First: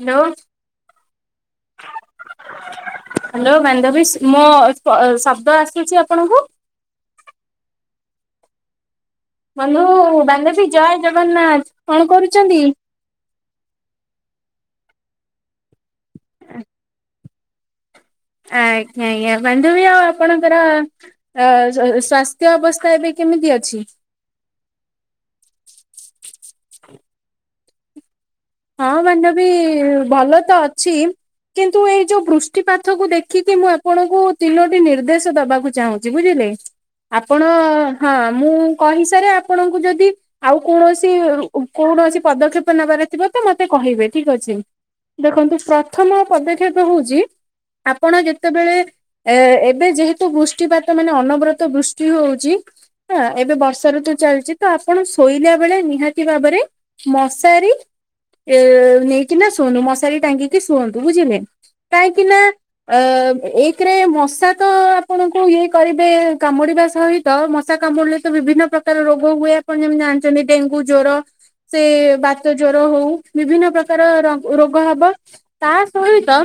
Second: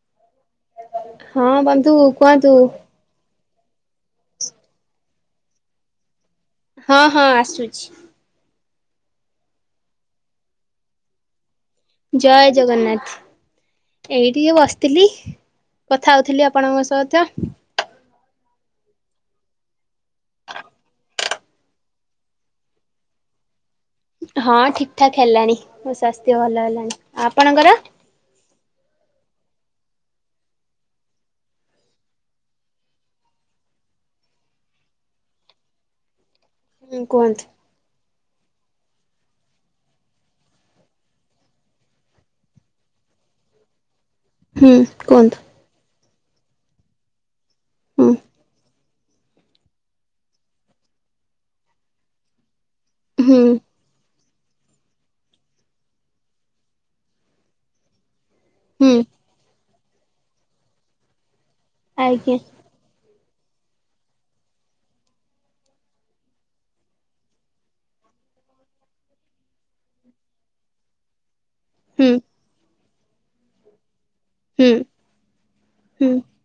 Hello ହଁ ବନ୍ଧୁ କୁହନ୍ତୁ। ହ୍ୟାଲୋ ବାନ୍ଧବୀ ମୋ ଅ-ଅ ଶବ୍ଦ ଆସୁଚି ଆପଣଙ୍କୁ? ହଁ ହଁ ଆସୁଚି। ବନ୍ଧୁ ବାନ୍ଧବୀ ଜୟ ଜଗନ୍ନାଥ। କଣ ଜୟ କରୁଛନ୍ତି? ଜଗନ୍ନାଥ ଏଇ ଟିକେ ବସିଥିଲି କଥା ହଉଥିଲି ଆପଣଙ୍କ ସହିତ। ଆଜ୍ଞା ଆଜ୍ଞା ବାନ୍ଧବୀ ଆଉ ଆପଣଙ୍କର ଅ -ଅ ସ୍ଵାସ୍ଥ୍ୟ ଅବସ୍ଥା ଏବେ କେମିତି ଅଛି? ହଁ ଠିକ ଠାକ ହେଲାଣି ମୋ ସ୍ୱାସ୍ଥ୍ୟ ଭଲ ହେଲାଣି, ଆପଣଙ୍କର? ହଁ ବାନ୍ଧବୀ ଭଲ ତ ଅଛି। କିନ୍ତୁ ଏଇ ଯୋଉ ବୃଷ୍ଟିପାତକୁୁ ଦେଖିକି ମୁଁ ଆପଣଙ୍କୁ ତିନୋଟି ନିର୍ଦ୍ଦେଶ ଦବାକୁ ଚାହୁଁଛି ବୁଝିଲେ। ହୁଁ ଆପଣ କୁହନ୍ତୁ ହଁ। ମୁଁ କହିସାରେ ଆପଣଙ୍କୁ ଯଦି ଆଉ କୌଣସି ଉ କୌଣସି ପଦକ୍ଷେପ ନେବାର ଥିବ ମତେ କହିବେ ଠିକ ଅଛି ହୁଁ କୁହନ୍ତୁ ଦେଖନ୍ତୁ ପ୍ରଥମ ପଦକ୍ଷେପ ହଉଚି ହୁଁ ଆପଣ ଯେତେବେଳେ ଏ ଏବେ ଯେହେତୁ ବୃଷ୍ଟିପାତ ମାନେ ଅନବରତ ବୃଷ୍ଟି ହଉଚି। ହ ହୁଁ। ଏବେ ବର୍ଷା ଋତୁ ଚାଲି ଚିତ ଆପଣ ଶୋଇଲା ବେଳେ ନିହାତି ଭାବରେ ମଶାରୀ ଏ ହୁଁ ନେଇକିନା ଶୁଅନି ମଶାରୀ ଟାଙ୍ଗିକି ଶୁଅନ୍ତୁ ବୁଝିଲେ ଆଜ୍ଞା କାହିଁକିନା ଅ ଏକ୍ ରେ ମଶା ତ ଆପଣଙ୍କୁ ଇଏ କରିବେ, କାମୁଡ଼ିବା ସହିତ ମଶା କାମୁଡ଼ିଲେ ତ ବିଭିନ୍ନ ପ୍ରକାର ରୋଗ ହୁଏ ଆପଣ ଯେମିତି ଜାଣିଚନ୍ତି ଡେଙ୍ଗୁ ଜ୍ଵର। ସେ ହୁଁ ବାତ ଜ୍ୱର ହଉ ବିଭିନ୍ନ ପ୍ରକାର ପ୍ରକାରର ହୁଁ ରୋଗ ହବ ତା ହୁଁ ସହିତ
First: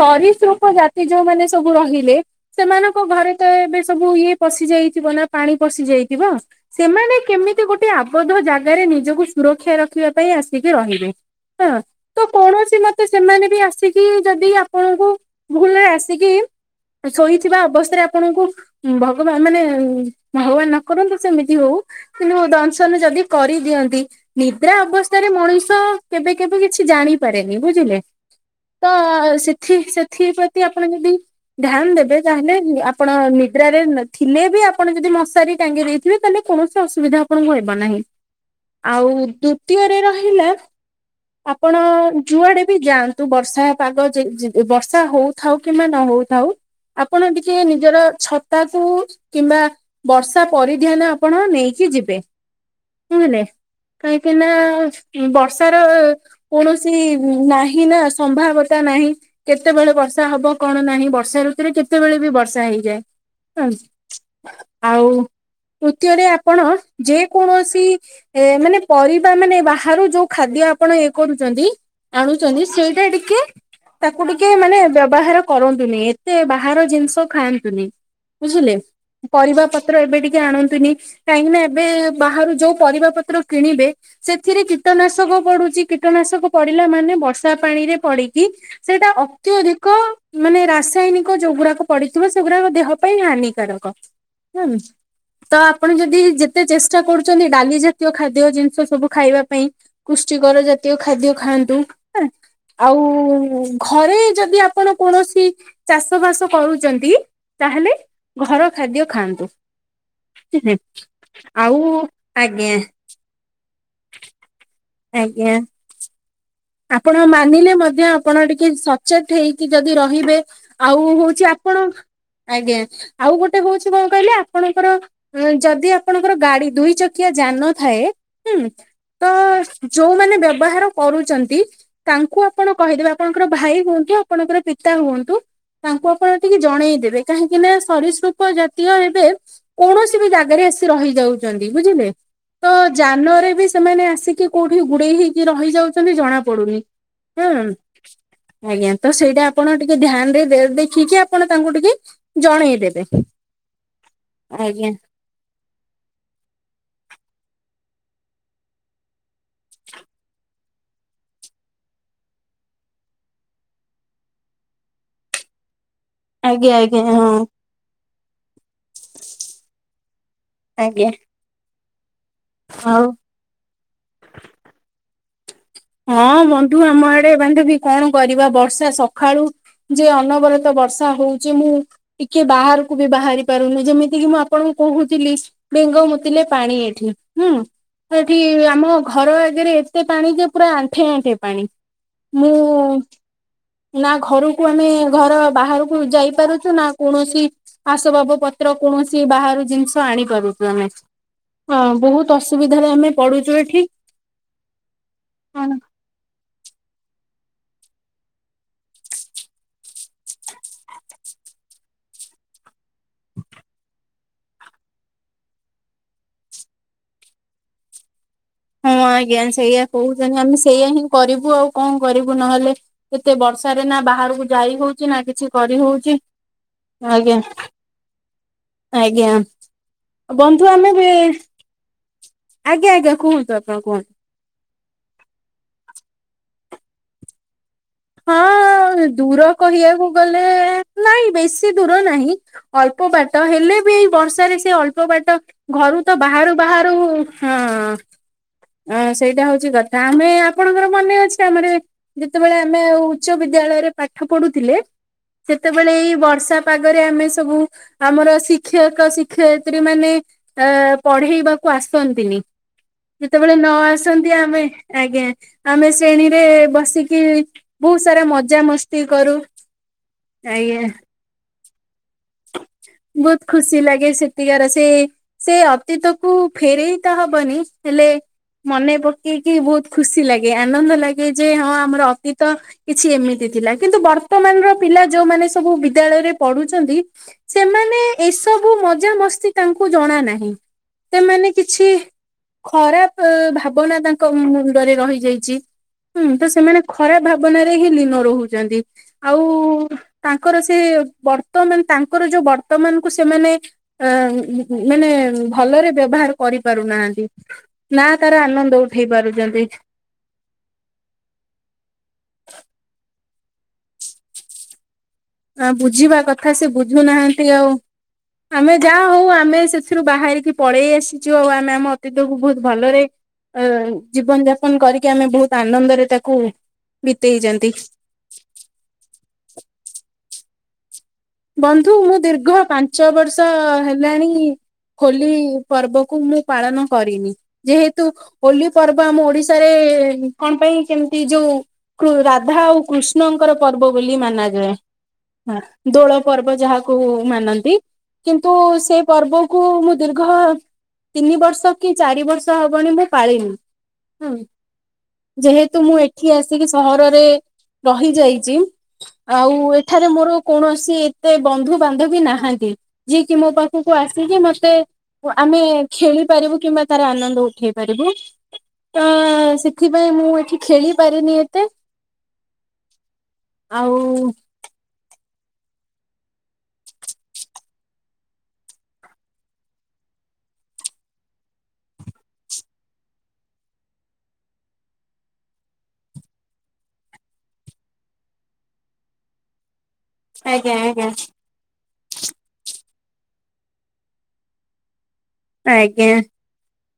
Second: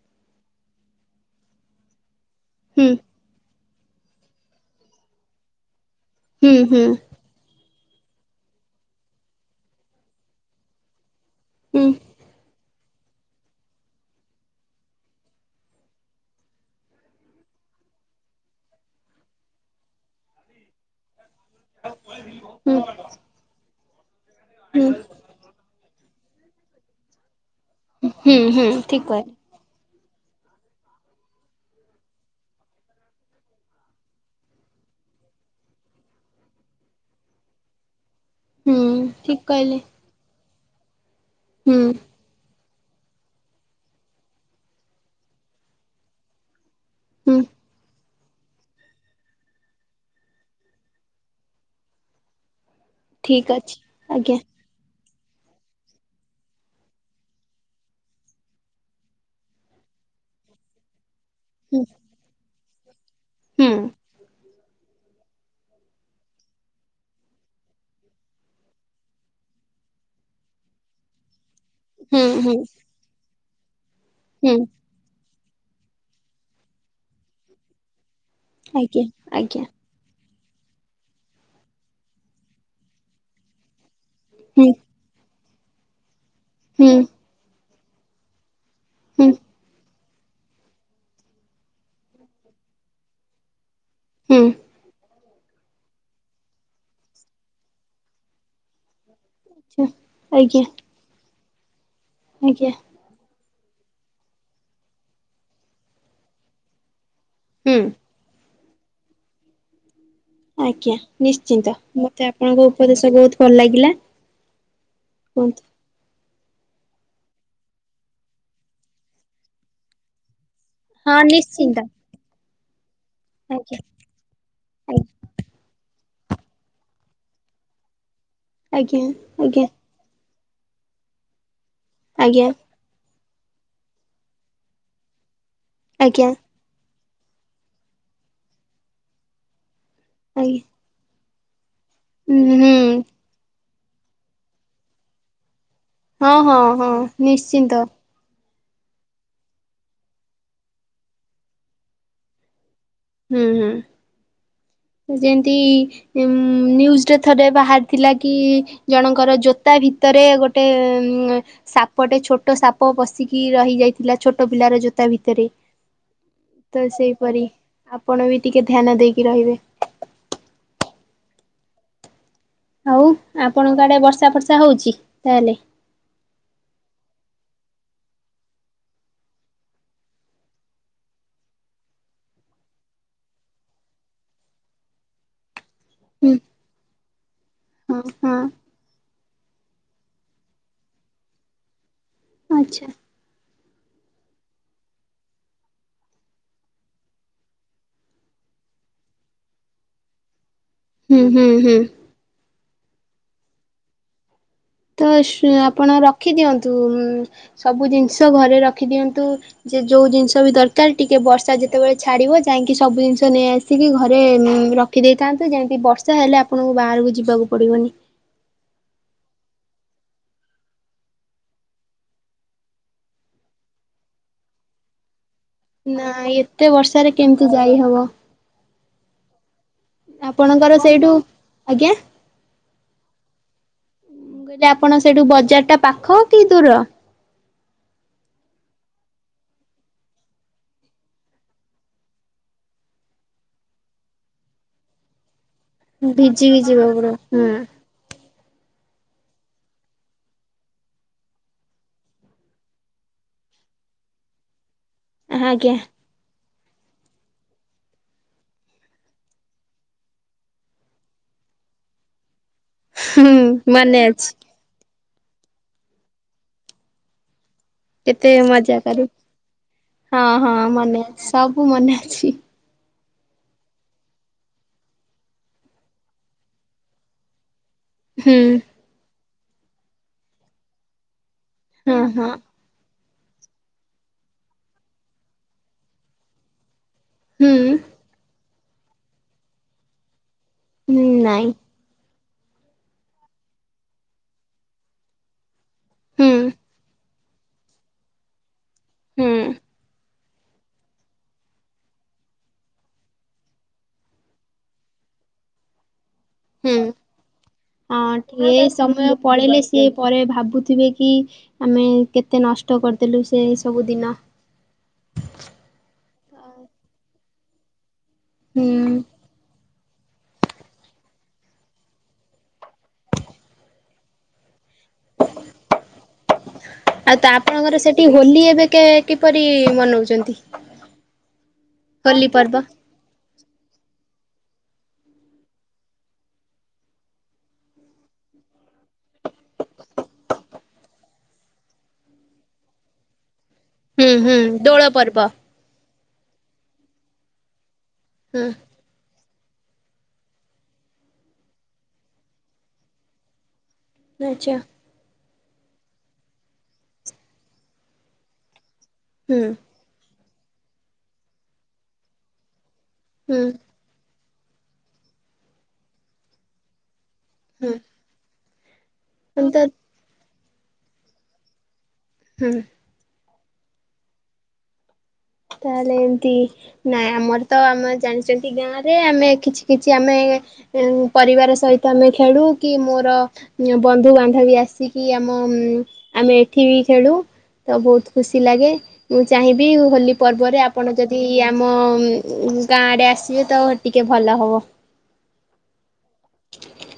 ସରୀସୃପ ଜାତି ଯୋଉମାନେ ସବୁ ରହିଲେ ହୁଁ ସେମାନଙ୍କ ଘରେ ତ ଏବେ ସବୁ ଇଏ ପଶି ଯାଇଥିବ ନା ପାଣି ପଶି ଯାଇଥିବ ହୁଁ ହୁଁ ସେମାନେ କେମି ତି ଗୋଟେ ଆବଦ୍ଧ ଜାଗାରେ ନିଜକୁ ସୁରକ୍ଷା ରଖିବା ପାଇଁ ଆସିକି ରହିବେ। ହଁ ହୁଁ। ତ କୌଣସି ମ ତେ ସେମାନେ ବି ଆସିକି ଯଦି ଆପଣଙ୍କୁ ଭୁଲରେ ଆସିକି ଶୋଇଥିବା ଅବସ୍ଥାରେ ଆପଣଙ୍କୁ ଭଗବାନ ମାନେ ଭଗବାନ ନ କରନ୍ତୁ ସେମିତି ହଉ କିନ୍ତୁ ହୁଁ ଦଂଶନ ଯଦି କରିଦିଅନ୍ତି ନିଦ୍ରା ହୁଁ ଅବସ୍ଥାରେ ମଣିଷ ଷ କେବେ କେବେ କିଛି ଜାଣିପାରେନି ବୁଝିଲେ ହୁଁ ହୁଁ ତ ଠିକ କହିଲେ ସେଥି ସେ ଥି ପ୍ରତି ଆପଣ ଯଦି ଧ୍ୟାନ ଦେବେ ତାହେଲେ ଆପଣ ନିଦ୍ରାରେ ଥିଲେ ବି ଆପଣ ଯଦି ମଶାରୀ ଟାଙ୍ଗି ଦେଇଥିବେ ତାହେଲେ କୌଣସି ଅସୁବିଧା ଆପଣଙ୍କୁ ହେବ ନାହିଁ। ହୁଁ ଆଉ ଠିକ କହିଲେ ଦ୍ଵିତୀୟରେ ରହିଲା ଆପଣ ହୁଁ ଯୁଆଡେ ବି ଯାଆନ୍ତୁ ବର୍ଷା ପାଗ ବର୍ଷା ହଉଥାଉ କିମ୍ବା ନ ହଉଥାଉ ଆପଣ ହୁଁ। ଟିକେ ନିଜର ଛତାକୁ କିମ୍ବା ବର୍ଷା ପରିଧାନ ଆପଣ ନେଇକି ଯିବେ। ହୁଁ ହେଲେ ଠିକ ଅଛି ଆଜ୍ଞା କାହିଁକିନା ବର୍ଷା। କୌଣସି ନାହିଁ ନା ସମ୍ଭାବତା ନାହିଁ କେତେବେଳେ ବର୍ଷା ହବ କଣ ନାହିଁ ବର୍ଷା ବର୍ଷା ଋତୁରେ ହୁଁ କେତେବେଳେ ବି ବର୍ଷା ହେଇଯାଏ ହୁଁ ଆଉ ତୃତୀୟରେ ଆପଣ ଯେ କୌଣସି ଏ ମାନେ ପରିବା ମାନେ ବାହାରୁ ଯୋଉ ଖାଦ୍ୟ ଆପଣ ଇଏ କରୁଛନ୍ତି ହୁଁ ହୁଁ ଆଣୁଛନ୍ତି ସେଇଟା ଟିକେ ତାକୁ ଟିକେ ହୁଁ ମାନେ ବ୍ୟବହାର କରନ୍ତୁନି ଏତେ ବାହାର ଜିନିଷ ଖାଆନ୍ତୁନି। ବୁଝିଲେ ଆଜ୍ଞା ପରିବା ଆଜ୍ଞା ପତ୍ର ଏବେ ଟିକେ ଆଣନ୍ତୁନି କାହିଁକିନା ଏବେ ବାହାରୁ ଯୋଉ ପରିବା ପତ୍ର କିଣିବେ ସେଥିରେ ହୁଁ। ନାଶକ ପଡୁଛି କୀଟନାଶକ ପଡିଲା ହୁଁ ମାନେ ବର୍ଷା ପାଣି ରେ ପଡିକି ସେଇଟା ହୁଁ ଅତ୍ୟଧିକ ମାନେ ରାସାୟନିକ ଯୋଉଗୁଡାକ ପଡିଥିବ ସେଗୁଡାକ ଦେହ ପାଇଁ ହାନିକାରକ। ହୁଁ ତ ଆପଣ ଯଦି ଯେତେ ଚେଷ୍ଟା କରୁଛନ୍ତି ଡାଲି ଜାତୀୟ ଖାଦ୍ୟ ଜିନିଷ ସବୁ ଖାଇବା ପାଇଁ ଆଜ୍ଞା କୁଷ୍ଟିକର ଜାତୀୟ ଖାଦ୍ୟ ଖାଆନ୍ତୁ ଆଜ୍ଞା ଆଉ ଘରେ ଯଦି ଆପଣ କୌଣସି ଚାଷ ବାସ କରୁଛନ୍ତି ହୁଁ ତାହେଲେ ଘର ଖାଦ୍ୟ ଖାଆନ୍ତୁ। ଆଜ୍ଞା ନିଶ୍ଚିନ୍ତ ଆଉ ମତେ ଆପଣଙ୍କ ଆଜ୍ଞା ଉପଦେଶ ବହୁତ ଭଲ ଲାଗିଲା। ଆଜ୍ଞା। କୁହନ୍ତୁ। ଆପଣ ମାନିଲେ ମଧ୍ୟ ଆପଣ ଟିକେ ସଚେତ ହେଇକି ଯଦି ରହିବେ ଆଉ ହଁ ହଉଛି ନିଶ୍ଚିନ୍ତ ଆପଣ ଆଜ୍ଞା। ଆଉ ଗୋଟେ ଆଜ୍ଞା। ହଉଛି କଣ କହିଲେ ଆପଣଙ୍କର ଆଜ୍ଞା ଯଦି ଆପଣଙ୍କର ଗାଡି ଦୁଇ ଚକିଆ ଯାନ ଥାଏ ହୁଁ ଆଜ୍ଞା ତ ଆଜ୍ଞା ଯୋଉମାନେ ବ୍ୟା ବ୍ୟବହାର କରୁଛନ୍ତି ତାଙ୍କୁ ଆପଣ କହିଦେବ ଆପଣଙ୍କର ଭାଇ ହୁଅନ୍ତୁ ଆପଣଙ୍କର ପିତା ହୁଅନ୍ତୁ ତାଙ୍କୁ ଆଜ୍ଞା ଆପଣ ଟିକେ ଜଣେଇଦେବେ କାହିଁକି ନା ସରିସୃପ ଜାତୀୟ ଏବେ କୌଣସି ବି ଆଜ୍ଞା। ଜାଗାରେ ଆସି ରହିଯାଉ ବୁଝିଲେ ତ ହୁଁ ଯାନରେ ବି ସେମାନେ ଆସିକି କୋଉଠି ଗୁଡେଇ ହେଇକି ରହିଯାଉଛନ୍ତି ହଁ ଜଣା ହଁ ପଡ଼ୁନି ହଁ ଆଁ ନିଶ୍ଚିନ୍ତ ଆଜ୍ଞା ତ ସେଇଟା ଆପଣ ଟିକେ ଧ୍ୟାନ ରେ ଦେଖିକି ଆପଣ ତାଙ୍କୁ ଟିକେ ଜଣେଇଦେବେ। ହୁଁ ହୁଁ। ଆଜ୍ଞା। ଯେମିତି ନ୍ୟୁଜରେ ଥରେ ବାହାରିଥିଲା କି ଜଣଙ୍କର ଜୋତା ଭି ରେ ଗୋଟେ ଉ ସାପଟେ ଛୋଟ ସାପ ବସିକି ରହି ଯାଇଥିଲା ଛୋଟ ପିଲାର ଜୋତା। ତା ଭିତରେ। ଆଜ୍ଞା ତ ଆଜ୍ଞା ହଁ। ସେଇପରି ଆପଣ ବି ଟିକେ ଧ୍ୟାନ ଦେଇକି ରହିବେ। ଆଜ୍ଞା। ଆଉ ହଉ ଆପଣଙ୍କ ଆଡେ ବର୍ଷା ବର୍ଷା ହଉଛି ତାହେଲେ। ହଁ ବନ୍ଧୁ ଆମ ଆଡେ ବାନ୍ଧବୀ କଣ କରିବା ବର୍ଷା ସକାଳୁ ଯେ ଅନବରତ ବର୍ଷା ହଉଛି ମୁଁ ଟିକେ ବାହାରକୁ ବି ବାହାରି ପାରୁନି ଯେମିତି କିି ମୁଁ ଆପଣଙ୍କୁ କହୁଥିଲି ବେଙ୍ଗ ହୁଁ ମୁତିଲେ ପାଣି ଏଠି। ହୁଁ ହଁ ସେଠି ହଁ ଆମ ଘର ଆଗରେ ଏତେ ପାଣି ଯେ ପୁରା ଆଣ୍ଠେ ଆଣ୍ଠେ ପାଣି। ମୁଁ ଆଚ୍ଛା ନା ଘରକୁ ଆମେ ଘର ବାହାରକୁ ଯାଇପାରୁଛୁ ନା କୌଣସି ଆସବାବ ପତ୍ର କୌଣସି ବାହାରୁ ଜିନିଷ ଆଣି କରୁ ହୁଁ ହୁଁ ହୁଁ ହଁ ବହୁତ ଅସୁବିଧାରେ ଆମେ ପଡୁଛୁ ଏଠି ତ କଣ ଆପଣ ରଖିଦିଅନ୍ତୁ। ସବୁ ଜିନିଷ ଘରେ ରଖିଦିଅନ୍ତୁ ଯେ ଯୋଉ ଜିନିଷ ବି ଦରକାର ଟିକେ ବର୍ଷା ଯେତେବେଳେ ଛାଡିବ ଯାଇ କାହିଁକି ସବୁ ଜିନିଷ ନେଇଆସିକି ଘରେ ରଖିଦେଇଥାନ୍ତୁ ଯେମିତି ବର୍ଷା ହେଲେ ଆପଣଙ୍କୁ ବାହାରକୁ ଯିବାକୁ ପଡ଼ିବନି। ହଁ, ଆଜ୍ଞା। ସେଇଆ କହୁଛନ୍ତି ଆମେ ସେଇଆ ହିଁ କରିବୁ ଆଉ କଣ କରିବୁ ନହେଲେ କେତେ ବ ବର୍ଷାରେ ନା ବାହାରକୁ ଯାଇ ହଉଛି ନା କିଛି କରି ନା, ହଉଛି ଏତେ ବର୍ଷାରେ ଆଜ୍ଞା କେମିତି ଯାଇ ହବ। ଆଜ୍ଞା ବନ୍ଧୁ ଆପଣଙ୍କର ଆମେ ବି ସେଇଠୁ ଆଜ୍ଞା ଆଜ୍ଞା ଆଜ୍ଞା କୁହନ୍ତୁ ଆପଣ କୁହନ୍ତୁ। କହିଲେ ଆପଣ ସେଇଠୁ ବଜାର ଟା ପାଖ କି ଦୂର? ହଁ। ଦୂର କହିବାକୁ ଗଲେ ନାଇଁ ବେଶୀ ଦୂର ନାହିଁ, ଅଳ୍ପ ବାଟ ହେଲେ ଏଇ ବର୍ଷାରେ ସେ ଅଳ୍ପ ବାଟ ଘରୁ ତ ବାହାରୁ ଭିଜିକି ଯିବ ବାହାରୁ ପୁରା। ହଁ ହୁଁ ହଁ, ସେଇଟା ହଉଛି କଥା ଆମେ ଆପଣଙ୍କର ମନେ ଅଛି ଆମର ଯେତେବେଳେ ଆମେ ଆଉ ଉଚ୍ଚ ବିଦ୍ୟା ଦ୍ୟାଳୟରେ ପାଠ ପଢୁଥିଲେ ଆଜ୍ଞା ସେତେବେଳେ ଏଇ ବର୍ଷା ପାଗରେ ଆମେ ସବୁ ଆମର ଶିକ୍ଷକ, ଶିକ୍ଷୟତ୍ରୀ ମାନେ ଅ ପଢେଇବାକୁ ଆସନ୍ତିନି। ହୁଁ ଯେତେବେଳେ ନ ମନେ ଅଛି ଆସନ୍ତି ଆମେ ଆଜ୍ଞା ଆମେ ଶ୍ରେଣୀରେ ବସିକି ବହୁତ ସାରା କେତେ ମଜା କରୁ ମଜାମସ୍ତି ହଁ, ହଁ ଆଜ୍ଞା। ମନେ ଅଛି ସବୁ ମନେ ଅଛି। ପି ବହୁତ ଖୁସି ଲାଗେ ସେତିକାର ସେ ସେ ଅତୀତକୁ ଫେରେଇ ତ ହବନି ହେଲେ ହୁଁ ମନେ ପକେଇକି ବହୁତ ଖୁସି ଲାଗେ ଆନନ୍ଦ ଲାଗେ। ଯେ ହଁ, ଆମର ଅତୀତ କିଛି ଏମିତି ଥିଲା କିନ୍ତୁ ବର୍ତ୍ତମାନର ପିଲା ଯୋଉମାନେ ସବୁ ବିଦ୍ୟାଳୟରେ ପଢୁଛନ୍ତି ହୁଁ। ସବୁ ମଜା ମସ୍ତି ତାଙ୍କୁ ଜଣା ନାହିଁ। ହୁଁ ନାଇଁ ସେମାନେ କିଛି ଖରାପ ଭାବନା ତାଙ୍କ ମୁଣ୍ଡରେ ରହିଯାଇଛି। ହୁଁ ତ ସେମାନେ ଖରାପ ଭାବନାରେ ହିଁ ଲୀନ ରହୁଛନ୍ତି ହୁଁ ଆଉ ତାଙ୍କର ସେ ବର୍ତ୍ତମାନ ତାଙ୍କ ତାଙ୍କର ଯୋଉ ବର୍ତ୍ତମାନ କୁ ସେମାନେ ଅ ମାନେ ଭଲରେ ବ୍ୟବହାର ହୁଁ। କରିପାରୁନାହାନ୍ତି ନା, ହଁ ତାର ଟିକେ ଏଇ ଆନନ୍ଦ ଉଠେଇ ସମୟ ପଳେଇଲେ ପାରୁଛନ୍ତି। ସିଏ ପରେ ଭାବୁଥିବେ କି ଆମେ କେତେ ନଷ୍ଟ କରିଦେଲୁ ସେ ସବୁ ଦିନ ଆ ବୁଝିବା କଥା ସେ ବୁଝୁନାହାନ୍ତି ଆଉ ଆମେ ହୁଁ ଯାହା ହଉ ଆମେ ଥିରୁ ବାହାରିକି ପଳେଇ ଆସିଛୁ ଆଉ ଆମେ ଆମ ଅତୀତକୁ ବହୁତ ଭଲରେ ଅ ଜୀବନ ଯାପନ କରିକି ଆମେ ବହୁତ ଆନନ୍ଦରେ ତାକୁ ଆଉ ତ ବିତେଇଛନ୍ତି ଆପଣଙ୍କର ସେଠି ହୋଲି ଏବେ କେ କିପରି ମନଉଛନ୍ତି? ବନ୍ଧୁ ମୁଁ ହୋଲି ପର୍ବ ଦୀର୍ଘ ପାଞ୍ଚ ବର୍ଷ ହେଲାଣି ହୋଲି ପର୍ବକୁ ମୁଁ ପାଳନ କରିନି ଯେହେତୁ ହୋଲି ପର୍ବ ଆମ ଓଡିଶାରେ କଣ ପାଇଁ କେମିତି ଯୋଉ କୃ ରାଧା ଆଉ କୃଷ୍ଣଙ୍କର ପର୍ବ ହୁଁ ବୋଲି ହୁଁ ମାନାଯାଏ ଦୋଳ ପର୍ବ। ହଁ। ଦୋଳ ପର୍ବ ଯାହାକୁ ମାନନ୍ତି। ହୁଁ କିନ୍ତୁ ସେ ପର୍ବକୁ ମୁଁ ଦୀର୍ଘ ତିନି ବର୍ଷ କି ଚାରି ବର୍ଷ ହବଣି ମୁଁ ପାଳିନି। ହୁଁ, ଆଚ୍ଛା। ଯେହେତୁ ମୁଁ ଏଠି ଆସିକି ସହରରେ ରହି ଯାଇଛି ହୁଁ ଆଉ ଏଠାରେ ମୋର କୌଣସି ଏତେ ବନ୍ଧୁ ବାନ୍ଧବୀ ନାହାନ୍ତି। ଯିଏ କିି ହୁଁ ମୋ ପାଖକୁ ଆସିକି ମତେ ଆମେ ଖେଳିପାରିବୁ କିମ୍ବା ତାର ଆନନ୍ଦ ହୁଁ ଉଠେଇ ପାରିବୁ। ତ ଏନ୍ତା ସେଥିପାଇଁ ମୁଁ ଏଠି ଖେଳି ପାରିନି ଏତେ ହୁଁ। ଆଉ ତାହେଲେ ଏମିତି ନାଇଁ ଆମର ତ ଆମେ ଜାଣିଛନ୍ତି ଗାଁ ରେ ଆମେ କିଛି କିଛି ଆମେ ପରିବାର ସହ ଆମେ ଖେଳୁ କି ମୋର ବନ୍ଧୁବାନ୍ଧବ ବି ଆସିକି ଆମ। ଆମେଏଠି ଖେଳୁ ବହୁତ ଖୁସି ଲାଗେ ମୁଁ ଚାହିଁବି ହୋଲି ପର୍ବରେ ଆଜ୍ଞା ଆପଣ ଆଜ୍ଞା ଯଦି ଆମ। ଗାଁ ଆଡେ ଆସିବେ ତ ଟିକେ ଭଲ ହବ। ଆଜ୍ଞା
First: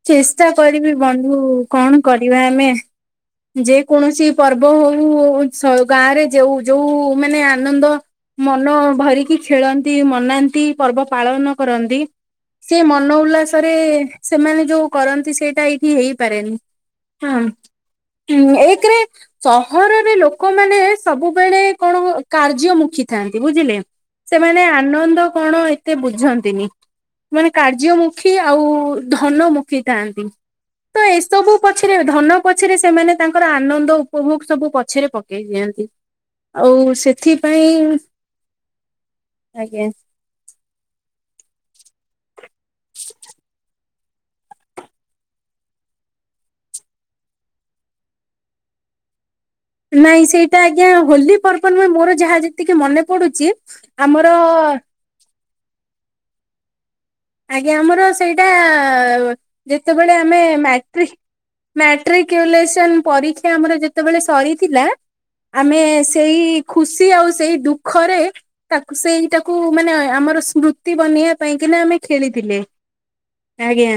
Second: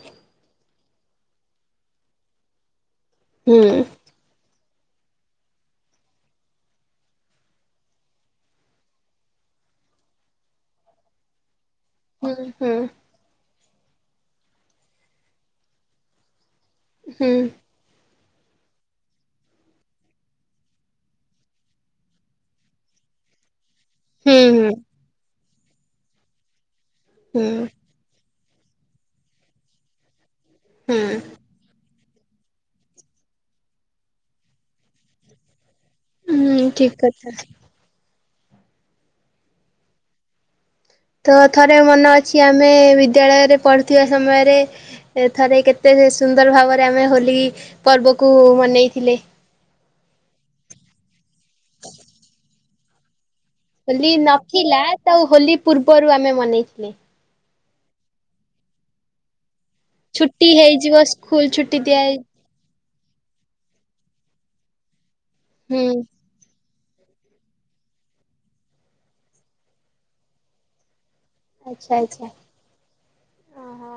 ଚେଷ୍ଟା କରିବି ବନ୍ଧୁ କଣ କରିବା ଆମେ। ହୁଁ ଯେ କୌଣସି ପର୍ବ ବୋହୁ ହଉ ଗାଁ ରେ ଯୋଉ ଯୋଉ ମାନେ ଆନନ୍ଦ। ମନ ଭରିକି ଖେଳନ୍ତି ମନାନ୍ତି ପର୍ବ ପାଳନ। କରନ୍ତି ହୁଁ ହୁଁ ସେ ମନ ଉଲ୍ଲାସରେ ସେମାନେ ଯୋଉ କରନ୍ତି ସେଇଟା ଏଇଠି ହେଇପାରେନି ହୁଁ ହଁ। ହଁ ଏକରେ ସହରରେ ଲୋକମାନେ ସବୁବେଳେ କଣ କାର୍ଯ୍ୟମୁଖୀ ଥାଏ। ତାହାନ୍ତି ବୁଝିଲେ। ସେମାନେ ଆନନ୍ଦ କଣ ଏତେ ବୁଝନ୍ତିନି ହୁଁ ମାନେ କାର୍ଯ୍ୟମୁଖୀ। ମୁଖି ଆଉ ଧନ ମୁଖିଥାନ୍ତି। ହୁଁ ହୁଁ ତ ଏସବୁ ପଛରେ ଧନ ପଛରେ ସେମାନେ ତାଙ୍କର ଆନନ୍ଦ ଉପଭୋଗ ସବୁ ପଛରେ ପକେଇ ଦିଅନ୍ତି। ହୁଁ ଠିକ ଆଉ କଥା ସେଥିପାଇଁ ଆଜ୍ଞା। ତ ଥରେ ମନେ ଅଛି ଆମେ ବିଦ୍ୟାଳୟରେ ପଢୁ। ଥିବା ସମୟରେ ଥରେ କେତେ ସୁନ୍ଦର ଭାବରେ ଆମେ ହୋଲି ପର୍ବକୁ ମନେଇ। ଥିଲେ। ନାଇଁ ସେଇଟା ଆଜ୍ଞା ହୋଲିପର୍ବ ନୁହେଁ ମୋର ଯାହା ଯେତିକି ମନେ ପଡୁଛି। ହୋଲି ଆମର ନଥିଲା ତ ହୋଲି ପୂର୍ବରୁ ଆମେ ମନେଇଥିଲେ । ଆଜ୍ଞା ଆମର ସେଇଟା ଆ ଯେତେବେଳେ ଆମେ ଛୁଟି ହେଇଯିବ ମାଟ୍ରିକି ସ୍କୁଲ ଛୁଟି ଦିଆ ହେଇ ମାଟ୍ରିକି ଇଉଲେସନ ପରୀକ୍ଷା ଆମର ଯେତେବେଳେ ସରିଥିଲା ଆମେ ହୁଁ ସେଇ। ଖୁସି ଆଉ ସେଇ ଦୁଃଖରେ ତାକୁ ସେଇଟାକୁ ମାନେ ଆମର ସ୍ମୃତି ବନେଇ ପାଇଁକିନା ଆଚ୍ଛା ଆମେ ଆଚ୍ଛା। ଖେଳିଥିଲେ ଆଜ୍ଞା।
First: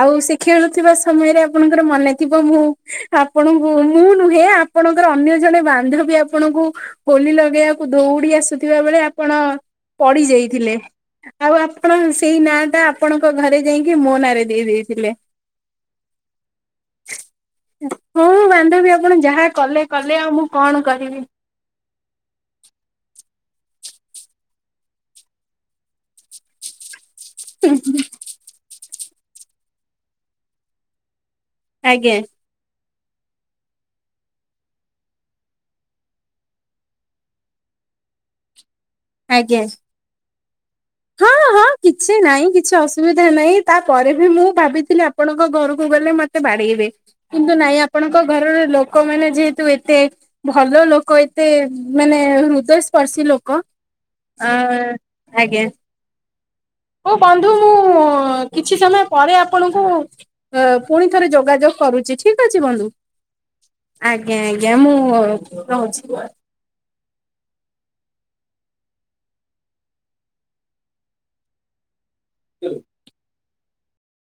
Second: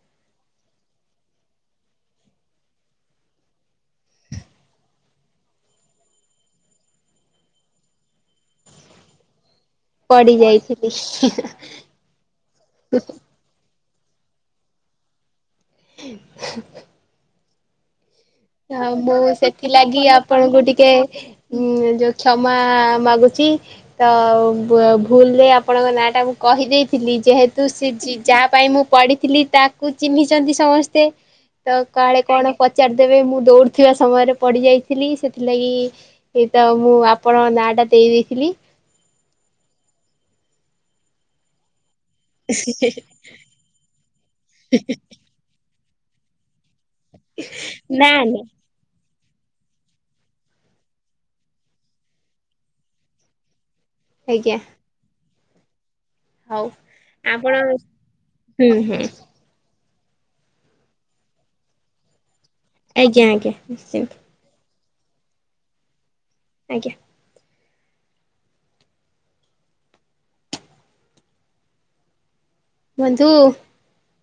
ଆଉ ସେ ଖେଳୁଥିବା ସମୟରେ ଆପଣଙ୍କର ମନେ ଥିବ ମୁଁ ଆପଣଙ୍କୁ ମୁଁ ନୁହେଁ । ଆପଣଙ୍କର ଅନ୍ୟ ଜଣେ ବାନ୍ଧବୀ ଆପଣଙ୍କୁ ହୋଲି ଲଗେଇବାକୁ ଦୌଡି ଆସି। ଆସୁଥିବା ବେଳେ ଆପଣ ପଡି ଯାଇଥିଲେ ଆଉ ଆପ ଆପଣ ସେଇ ନାଁ ଟା ଆପଣଙ୍କ ଘରେ ଯାଇକି ମୋ ନାଁରେ ଦେଇଥିଲେ। ହୁଁ ହୁଁ। ଉଁ। ଆ ମୁଁ ସେଥିଲାଗି ଆଉ ମୁଁ ଆପଣଙ୍କୁ କଣ ଟିକେ କରିବି। ଉଁ ଯୋଉ କ୍ଷମା ମାଗୁଛି। ଚି ତ ଭୁଲରେ ଆପଣଙ୍କ ନାଁ ଟା ମୁଁ କହିଦେଇ ଥିଲି ଯେହେତୁ ସେ ଜି ଜିଯାହା ପାଇଁ ମୁଁ ପଢିଥିଲି ତାକୁ ଚିହ୍ନିଛନ୍ତି ସମସ୍ତେ। ତ ଆଜ୍ଞା କାଳେ କଣ ପଚା ତବେ ମୁଁ ଦୌଡଥିବା ସମୟରେ ପଡିଯାଇଥିଲି ସେଥିଲାଗି ତ ମୁଁ ଆପଣଙ୍କ ନାଁ ଟା ଦେ ଦେଇ ଦେଇଥିଲି। ଆଜ୍ଞା। ହଁ ହଁ କିଛି ନାହିଁ କିଛି ଅସୁବିଧା ନାହିଁ ତାପରେ ବି ମୁଁ ଭାବିଥିଲି ଆପଣଙ୍କ ଘରକୁ। ମୁଁ ଗଲେ ମତେ ବାଢେଇବେ କିନ୍ତୁ ନାଇଁ ନା ଆପଣଙ୍କ ନା। ଘରର ଲୋକମାନେ। ଯେହେତୁ ଏତେ ଭଲ ଲୋକ ଏତେ ମାନେ ହୃଦୟସ୍ପର୍ଶୀ ଲୋକ। ହଁ ଆଜ୍ଞା ଆଜ୍ଞା। ହଉ। ହଉ ବନ୍ଧୁ ଆପଣ ମୁଁ ହୁଁ କିଛି ହୁଁ ସମୟ ପରେ ଆପଣଙ୍କୁ। ତ ପୁଣି ଥରେ ଯୋଗାଯୋଗ କରୁଛି ଠିକ ଅଛି ବନ୍ଧୁ। ଆଜ୍ଞା ଆଜ୍ଞା ନିଶ୍ଚିନ୍ତ ଆଜ୍ଞା ମୁଁ ରହୁଛି। ଆଜ୍ଞା। ବନ୍ଧୁ।